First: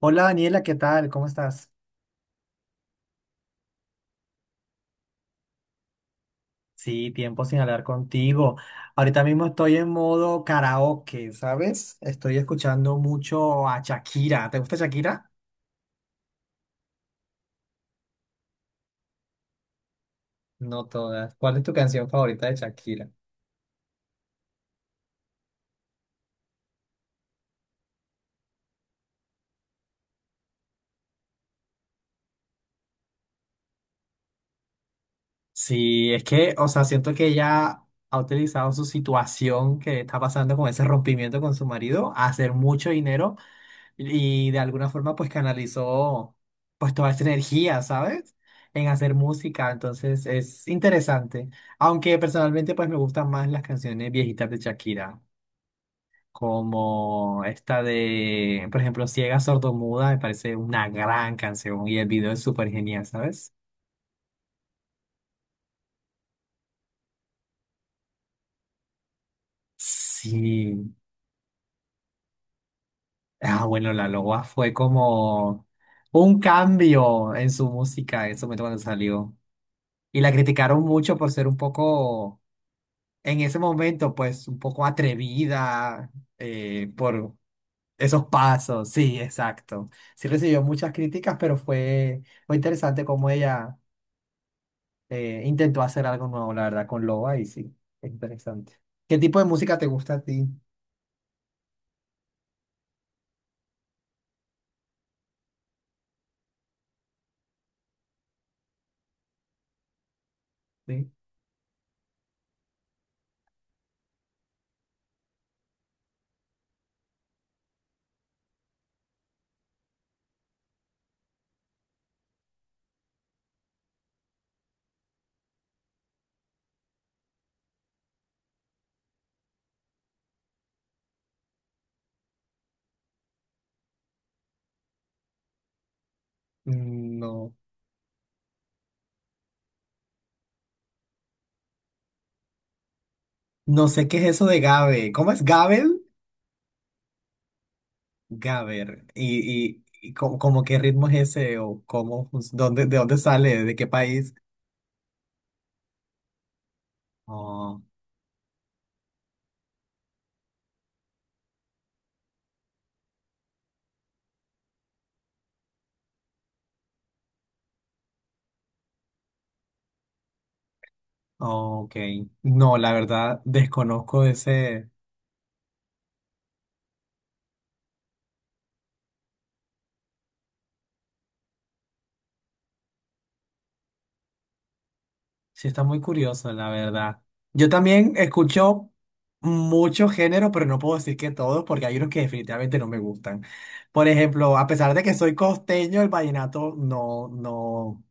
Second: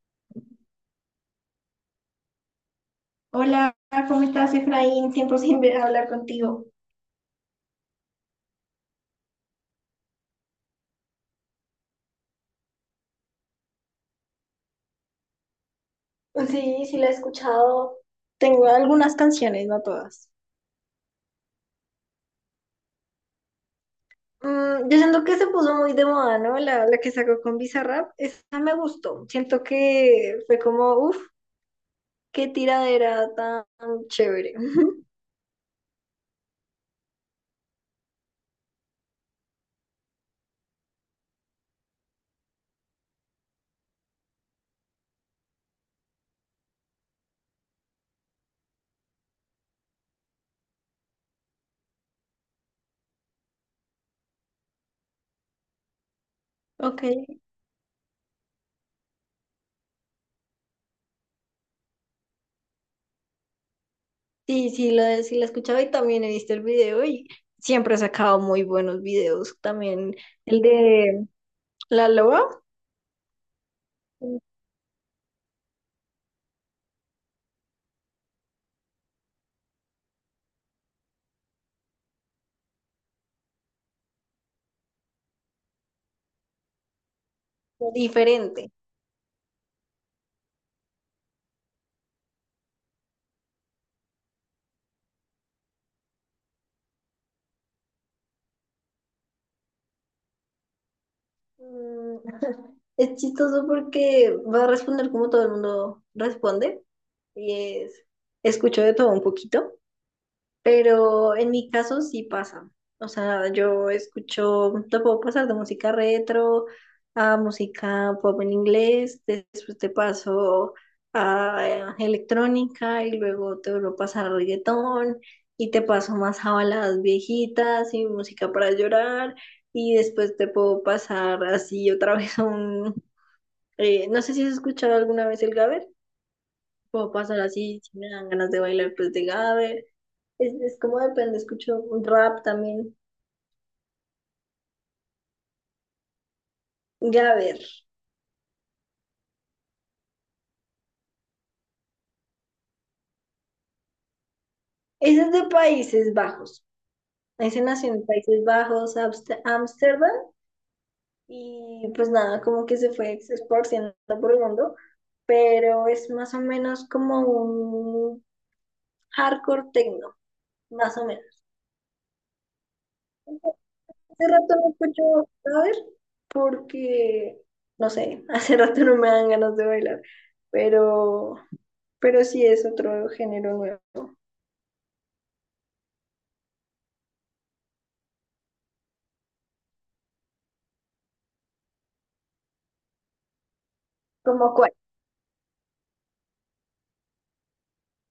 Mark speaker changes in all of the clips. Speaker 1: Hola Daniela, ¿qué tal? ¿Cómo estás?
Speaker 2: Hola, ¿cómo estás, Efraín? Tiempo sin hablar contigo.
Speaker 1: Sí, tiempo sin hablar contigo. Ahorita mismo estoy en modo karaoke, ¿sabes? Estoy escuchando mucho a Shakira. ¿Te gusta Shakira?
Speaker 2: Sí, sí la he escuchado. Tengo algunas canciones, no todas.
Speaker 1: No todas. ¿Cuál es tu canción favorita de Shakira?
Speaker 2: Yo siento que se puso muy de moda, ¿no? La que sacó con Bizarrap, esa me gustó. Siento que fue como, uff, qué tiradera tan chévere.
Speaker 1: Sí, es que, o sea, siento que ella ha utilizado su situación que está pasando con ese rompimiento con su marido a hacer mucho dinero y de alguna forma pues canalizó pues toda esa energía, ¿sabes? En hacer música, entonces es interesante. Aunque personalmente pues me gustan más las canciones viejitas de Shakira,
Speaker 2: Ok.
Speaker 1: como esta de, por ejemplo, Ciega Sordomuda, me parece una gran canción y el video es súper genial, ¿sabes?
Speaker 2: Sí, sí la he escuchado y también he visto el video, y siempre ha sacado muy buenos videos. También el
Speaker 1: Sí.
Speaker 2: de La Loba,
Speaker 1: Ah, bueno, La Loba fue como un cambio en su música en su momento cuando salió. Y la criticaron mucho por ser un poco en ese momento, pues un poco atrevida, por esos
Speaker 2: diferente.
Speaker 1: pasos, sí, exacto. Sí recibió muchas críticas, pero fue interesante cómo ella intentó hacer algo nuevo, la verdad, con Loba y sí, es interesante. ¿Qué tipo de música te gusta a ti?
Speaker 2: Mm, Es chistoso porque va a responder como todo el mundo responde y es, escucho de todo un poquito.
Speaker 1: Sí.
Speaker 2: Pero en mi caso sí pasa. O sea, yo escucho, te puedo pasar de música retro a música pop en inglés, después te paso a electrónica y luego te vuelvo a pasar a reggaetón y te paso más a baladas viejitas y música para llorar, y después te puedo pasar así otra vez a un... no sé si has escuchado alguna vez el Gaber, puedo
Speaker 1: Mm,
Speaker 2: pasar
Speaker 1: no,
Speaker 2: así si me dan ganas de bailar pues de Gaber. Es como depende, escucho un rap también.
Speaker 1: no sé qué es eso de Gabe. ¿Cómo es Gabel?
Speaker 2: Ya a ver,
Speaker 1: Gaber. Y cómo, cómo qué ritmo es ese o cómo, dónde, de dónde sale, de qué país?
Speaker 2: ese es de Países Bajos. Ese nació en Países Bajos, Ámsterdam, y pues nada, como que se fue esparciendo por el mundo, pero es más o menos como un hardcore techno, más o menos.
Speaker 1: Ok. No, la verdad, desconozco
Speaker 2: Hace rato no
Speaker 1: ese.
Speaker 2: escucho ver porque, no sé, hace rato no me dan ganas de bailar, pero, pero sí es otro género nuevo.
Speaker 1: Sí, está muy curioso, la verdad. Yo también escucho muchos géneros, pero no puedo decir que todos, porque hay unos que definitivamente no me gustan. Por
Speaker 2: ¿Como
Speaker 1: ejemplo, a
Speaker 2: cuál?
Speaker 1: pesar de que soy costeño, el vallenato no, no.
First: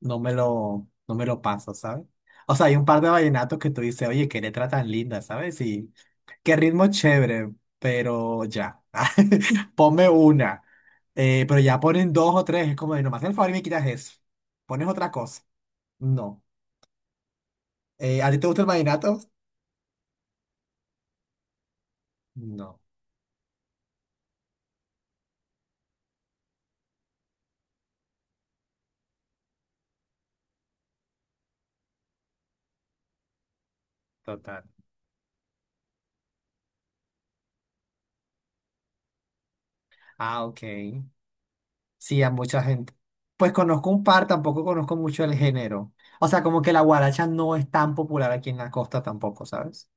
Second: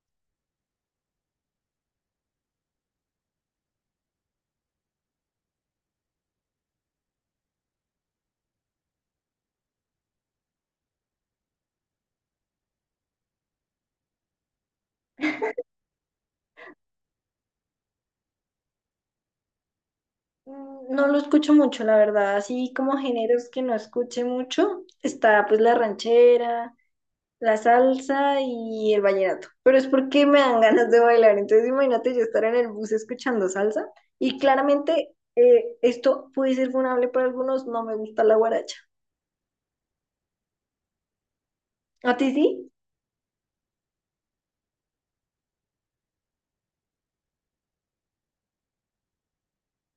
Speaker 1: No me lo paso, ¿sabes? O sea, hay un par de vallenatos que tú dices, oye, qué letra tan linda, ¿sabes? Y qué ritmo chévere, pero ya, ponme una. Pero ya ponen dos o tres, es como, de, no me haces el favor y me quitas eso. Pones otra cosa. No. ¿a ti te gusta el vallenato?
Speaker 2: No lo escucho mucho, la verdad. Así
Speaker 1: No,
Speaker 2: como géneros que no escuche mucho, está pues la ranchera, la salsa y el vallenato. Pero es porque me dan ganas de bailar. Entonces imagínate yo estar en el bus escuchando salsa, y
Speaker 1: total.
Speaker 2: claramente esto puede ser vulnerable para algunos. No me gusta la guaracha.
Speaker 1: Ah, ok.
Speaker 2: ¿A
Speaker 1: Sí,
Speaker 2: ti
Speaker 1: a
Speaker 2: sí?
Speaker 1: mucha gente. Pues conozco un par, tampoco conozco mucho el género. O sea, como que la guaracha no es tan popular aquí en la costa tampoco, ¿sabes?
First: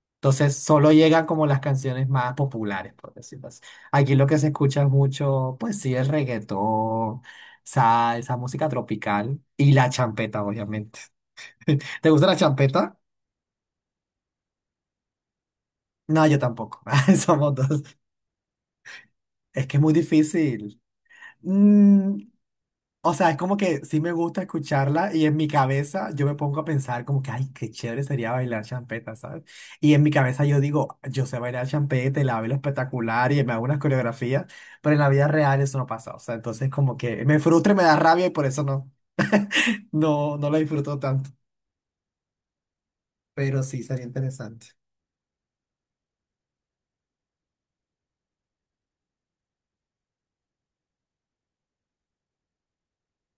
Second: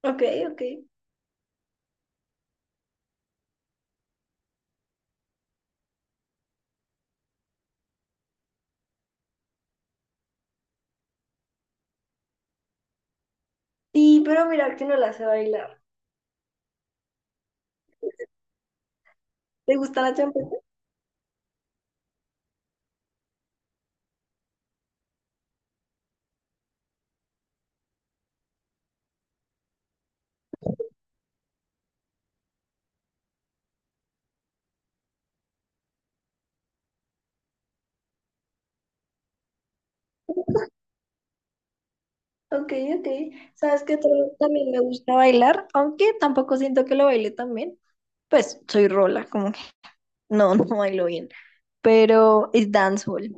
Speaker 2: Ok,
Speaker 1: Entonces
Speaker 2: ok.
Speaker 1: solo llegan como las canciones más populares, por decirlo así. Aquí lo que se escucha es mucho, pues sí, el reggaetón, salsa, música tropical y la champeta, obviamente. ¿Te gusta la champeta?
Speaker 2: Sí, pero mira que no la sé bailar.
Speaker 1: No, yo tampoco. Somos dos. Es
Speaker 2: ¿Te
Speaker 1: que es muy
Speaker 2: gusta la champeta?
Speaker 1: difícil. Mm, o sea, es como que sí me gusta escucharla y en mi cabeza yo me pongo a pensar como que, ay, qué chévere sería bailar champeta, ¿sabes? Y en mi cabeza yo digo, yo sé bailar champeta y la bailo espectacular y me hago unas coreografías, pero en la vida real eso no pasa. O sea, entonces como que me frustra y me da rabia y por eso no, no, no lo disfruto tanto.
Speaker 2: Ok, ok.
Speaker 1: Pero sí,
Speaker 2: ¿Sabes qué
Speaker 1: sería
Speaker 2: otro
Speaker 1: interesante.
Speaker 2: también me gusta bailar? Aunque tampoco siento que lo baile también. Pues soy rola, como que no, no bailo bien, pero es dancehall,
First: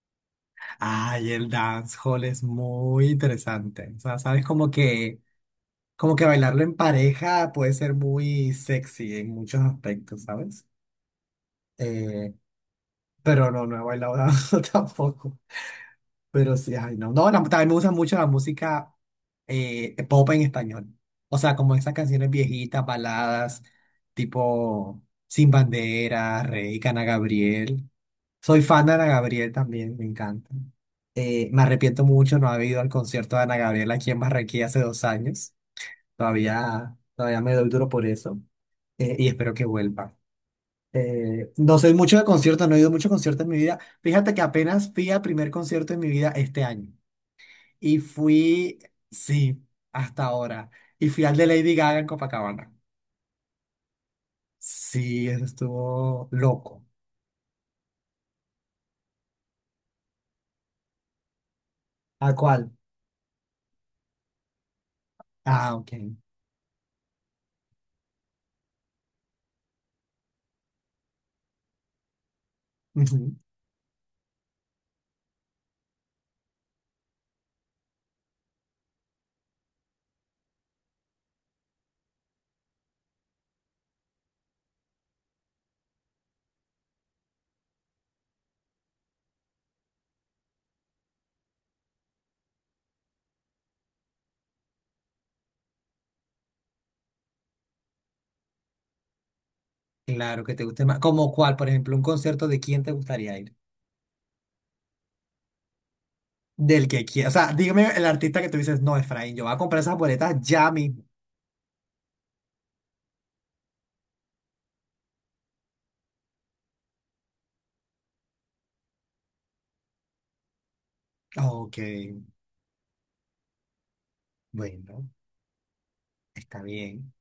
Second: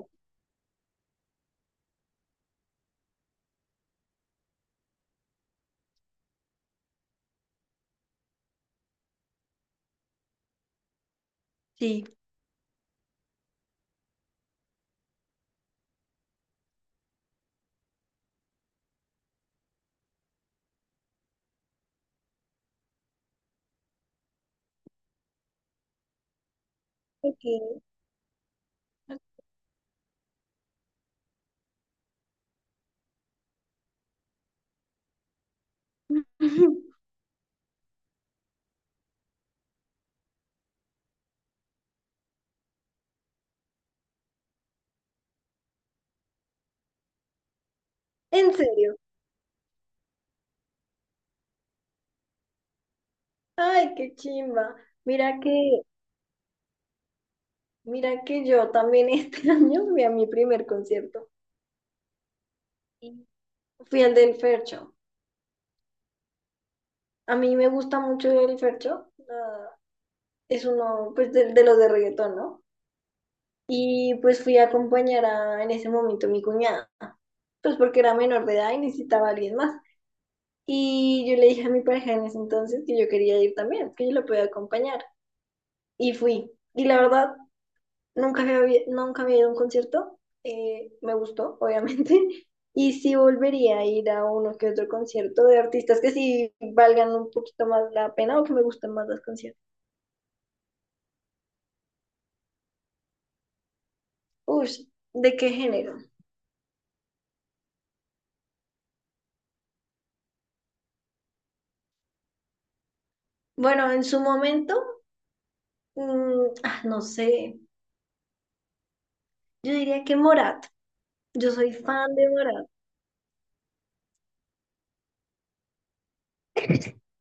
Speaker 1: Ay, el dancehall es muy interesante. O sea, sabes como que bailarlo en pareja puede ser muy sexy en muchos aspectos, ¿sabes?
Speaker 2: sí.
Speaker 1: Eh, pero no, no he bailado tampoco. Pero sí, ay, no. No, la- también me gusta mucho la música, pop en español. O sea, como esas canciones viejitas, baladas, tipo Sin Bandera, Rey, Ana
Speaker 2: Ok.
Speaker 1: Gabriel. Soy fan de Ana Gabriel también, me encanta. Me arrepiento mucho no haber ido al concierto de Ana Gabriel aquí en Barranquilla hace 2 años. Todavía, todavía me doy duro por eso. Y espero que vuelva. No soy mucho de conciertos, no he ido mucho a conciertos en mi vida. Fíjate que apenas fui al primer concierto en mi vida este año. Y
Speaker 2: ¿En
Speaker 1: fui,
Speaker 2: serio?
Speaker 1: sí, hasta ahora. Y fui al de Lady Gaga en Copacabana.
Speaker 2: Ay, qué chimba.
Speaker 1: Sí,
Speaker 2: Mira
Speaker 1: eso
Speaker 2: que,
Speaker 1: estuvo loco.
Speaker 2: mira que yo también este año fui a mi primer concierto.
Speaker 1: ¿A cuál?
Speaker 2: Y fui al del Fercho.
Speaker 1: Ah, ok.
Speaker 2: A mí me gusta mucho el Fercho. Es uno, pues, de los de reggaetón, ¿no?
Speaker 1: Ujú.
Speaker 2: Y pues fui a acompañar a, en ese momento, mi cuñada. Pues porque era menor de edad y necesitaba a alguien más. Y yo le dije a mi pareja en ese entonces que yo quería ir también, que yo la podía acompañar. Y fui. Y la verdad, nunca había ido a un concierto. Me gustó, obviamente. Y sí volvería a ir a uno que otro concierto de artistas que sí valgan un poquito más la pena o que me gusten más las canciones.
Speaker 1: Claro que te guste más. ¿Como cuál? Por ejemplo, un concierto de quién te gustaría ir.
Speaker 2: Uy, ¿de qué género?
Speaker 1: Del que quiera. O sea, dígame el artista que tú dices, no, Efraín, yo voy a comprar esas boletas ya mismo.
Speaker 2: Bueno, en su momento, no sé. Yo diría que Morat. Yo soy
Speaker 1: Ok,
Speaker 2: fan de Morat.
Speaker 1: bueno, está bien.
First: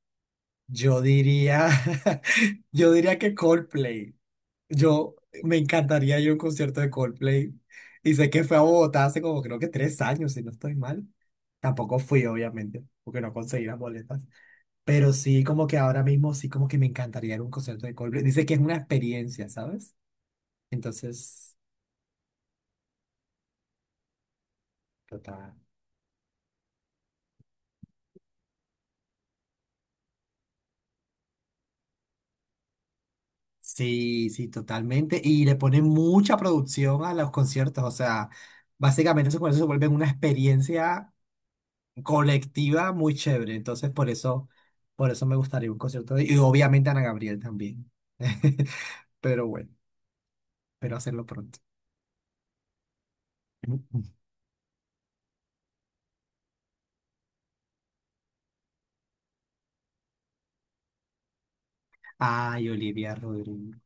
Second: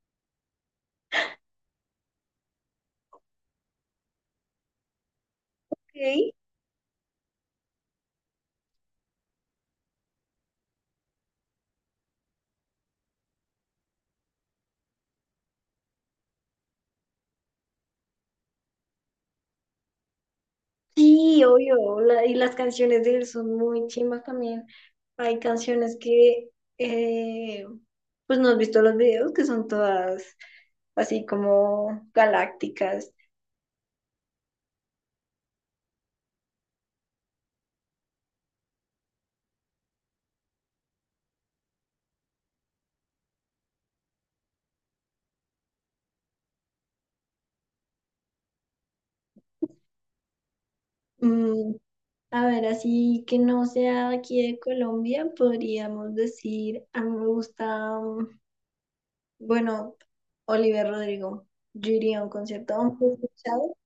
Speaker 1: Yo diría, yo diría que Coldplay. Yo me encantaría ir a
Speaker 2: ¿Ok?
Speaker 1: un concierto de Coldplay. Y sé que fue a Bogotá hace como creo que 3 años, si no estoy mal. Tampoco fui, obviamente, porque no conseguí las boletas. Pero sí, como que ahora mismo sí, como que me encantaría ir a un concierto de Coldplay. Dice que es una experiencia, ¿sabes?
Speaker 2: Sí,
Speaker 1: Entonces,
Speaker 2: obvio, y las canciones de él son muy chimbas también. Hay
Speaker 1: total.
Speaker 2: canciones que, eh, pues no has visto los videos, que son todas así como galácticas.
Speaker 1: Sí, sí, totalmente. Y le ponen mucha producción a los conciertos. O sea, básicamente esos conciertos se vuelven una experiencia colectiva muy chévere. Entonces, por eso me gustaría un concierto de, y obviamente Ana Gabriel también. Pero bueno, espero hacerlo pronto.
Speaker 2: Mm, a ver, así que no sea de aquí de Colombia, podríamos decir, a mí me gusta, bueno, Oliver Rodrigo. Yo iría a un
Speaker 1: Ay,
Speaker 2: concierto, aunque
Speaker 1: Olivia
Speaker 2: he escuchado
Speaker 1: Rodrigo.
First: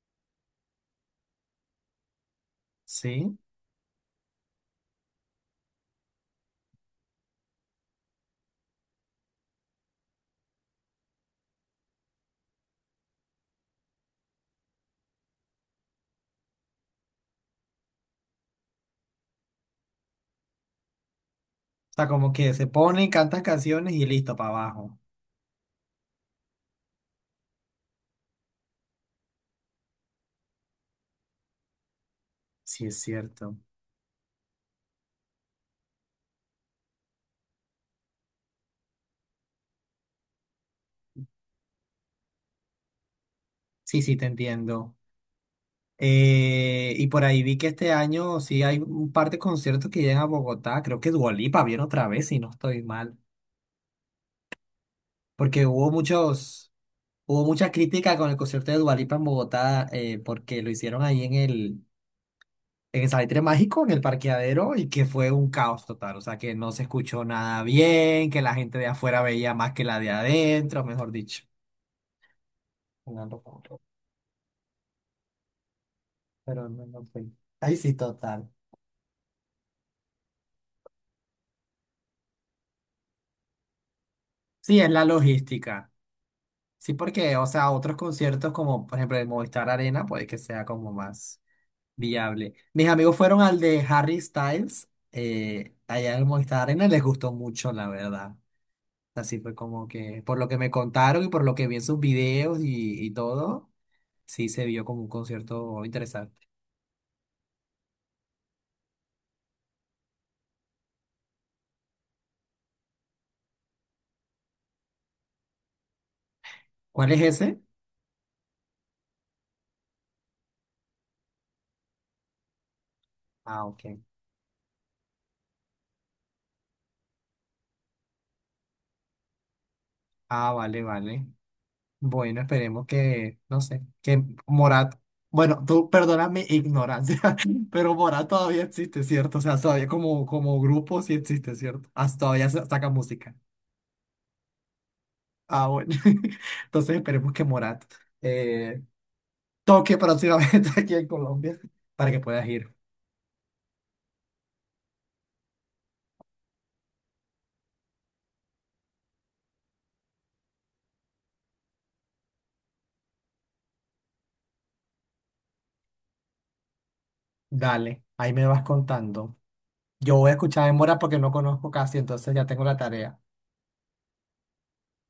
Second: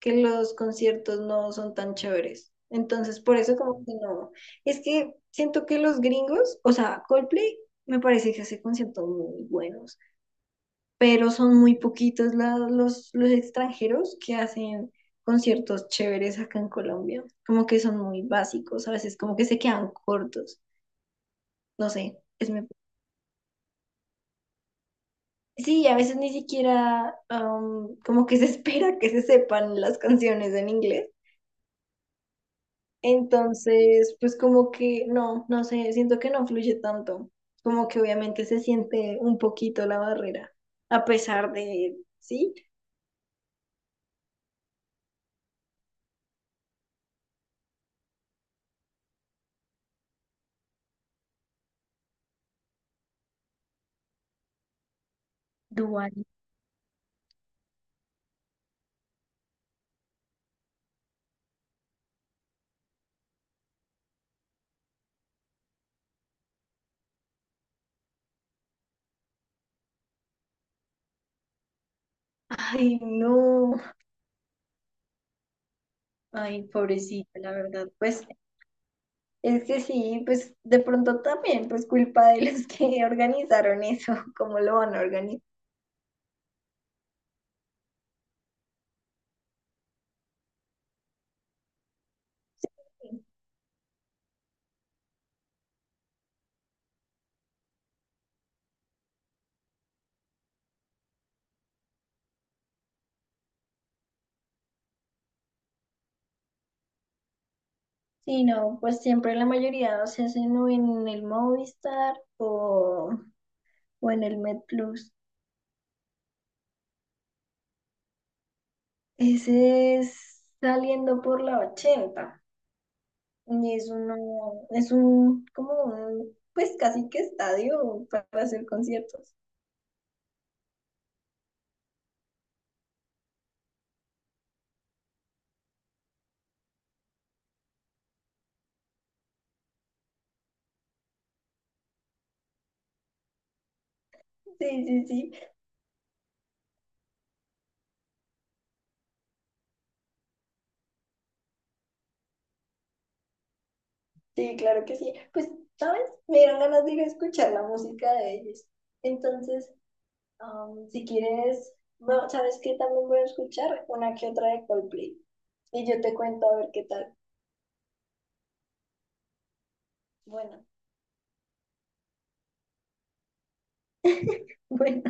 Speaker 2: que los conciertos no son tan chéveres. Entonces, por
Speaker 1: Sí.
Speaker 2: eso como que no. Es que siento que los gringos, o sea, Coldplay me parece que hace conciertos muy buenos, pero son muy poquitos los extranjeros que hacen conciertos chéveres acá en Colombia. Como que son muy básicos, a veces como que se quedan cortos. No
Speaker 1: O
Speaker 2: sé,
Speaker 1: sea, como
Speaker 2: es
Speaker 1: que
Speaker 2: mi...
Speaker 1: se pone, cantas canciones y listo, para abajo.
Speaker 2: Sí, a veces ni siquiera como que se espera que se sepan las canciones en inglés.
Speaker 1: Sí, es cierto.
Speaker 2: Entonces, pues como que no, no sé, siento que no fluye tanto. Como que obviamente se siente un poquito la barrera, a pesar de, ¿sí?
Speaker 1: Sí, sí, te entiendo. Y por ahí vi que este año sí hay un par de conciertos que llegan a Bogotá. Creo que Dua Lipa viene otra vez, si no estoy mal. Porque hubo
Speaker 2: Dual.
Speaker 1: muchos. Hubo mucha crítica con el concierto de Dua Lipa en Bogotá, porque lo hicieron ahí en el Salitre Mágico, en el parqueadero, y que fue un caos total. O sea, que no se escuchó nada bien, que la gente de afuera veía más que la de adentro, mejor dicho.
Speaker 2: Ay,
Speaker 1: Una locura,
Speaker 2: no, ay,
Speaker 1: pero no, no fue.
Speaker 2: pobrecita, la
Speaker 1: Ahí
Speaker 2: verdad.
Speaker 1: sí,
Speaker 2: Pues
Speaker 1: total.
Speaker 2: es que sí, pues de pronto también, pues culpa de los que organizaron eso, ¿cómo lo
Speaker 1: Sí, es
Speaker 2: van a
Speaker 1: la
Speaker 2: organizar?
Speaker 1: logística. Sí, porque, o sea, otros conciertos como, por ejemplo, el Movistar Arena, puede que sea como más viable. Mis amigos fueron al de Harry Styles, allá en el Movistar Arena, y les gustó mucho, la verdad. Así fue como que, por lo que me contaron y por lo que vi en sus videos y todo, sí se vio como un concierto interesante.
Speaker 2: Sí, no, pues siempre la mayoría se hacen o en el Movistar, o en el MedPlus.
Speaker 1: ¿Cuál es ese?
Speaker 2: Ese es saliendo por la 80.
Speaker 1: Ah,
Speaker 2: Y es
Speaker 1: ok.
Speaker 2: uno, es un, como un, pues casi que estadio para hacer conciertos.
Speaker 1: Ah, vale, vale. Bueno, esperemos que, no sé, que Morat, bueno, tú perdona mi ignorancia, pero Morat todavía existe, ¿cierto? O sea, todavía como, como grupo sí existe, ¿cierto? Hasta todavía saca música.
Speaker 2: Sí, sí, sí,
Speaker 1: Ah, bueno. Entonces esperemos que Morat eh, toque próximamente aquí en Colombia para que puedas ir.
Speaker 2: sí, claro que sí. Pues, ¿sabes? Me dieron ganas de ir a escuchar la música de ellos. Entonces, si quieres, bueno, ¿sabes qué? También voy a escuchar una que otra de Coldplay. Y yo te cuento a ver qué tal.
Speaker 1: Dale, ahí me vas contando. Yo voy a
Speaker 2: Bueno,
Speaker 1: escuchar en mora porque no conozco casi, entonces ya tengo la tarea.
Speaker 2: bueno,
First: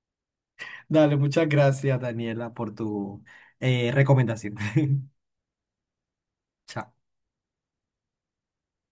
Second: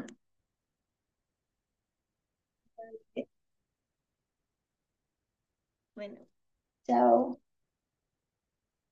Speaker 1: Dale, muchas gracias, Daniela, por tu
Speaker 2: ok,
Speaker 1: recomendación.
Speaker 2: bueno,
Speaker 1: Chao.
Speaker 2: chao.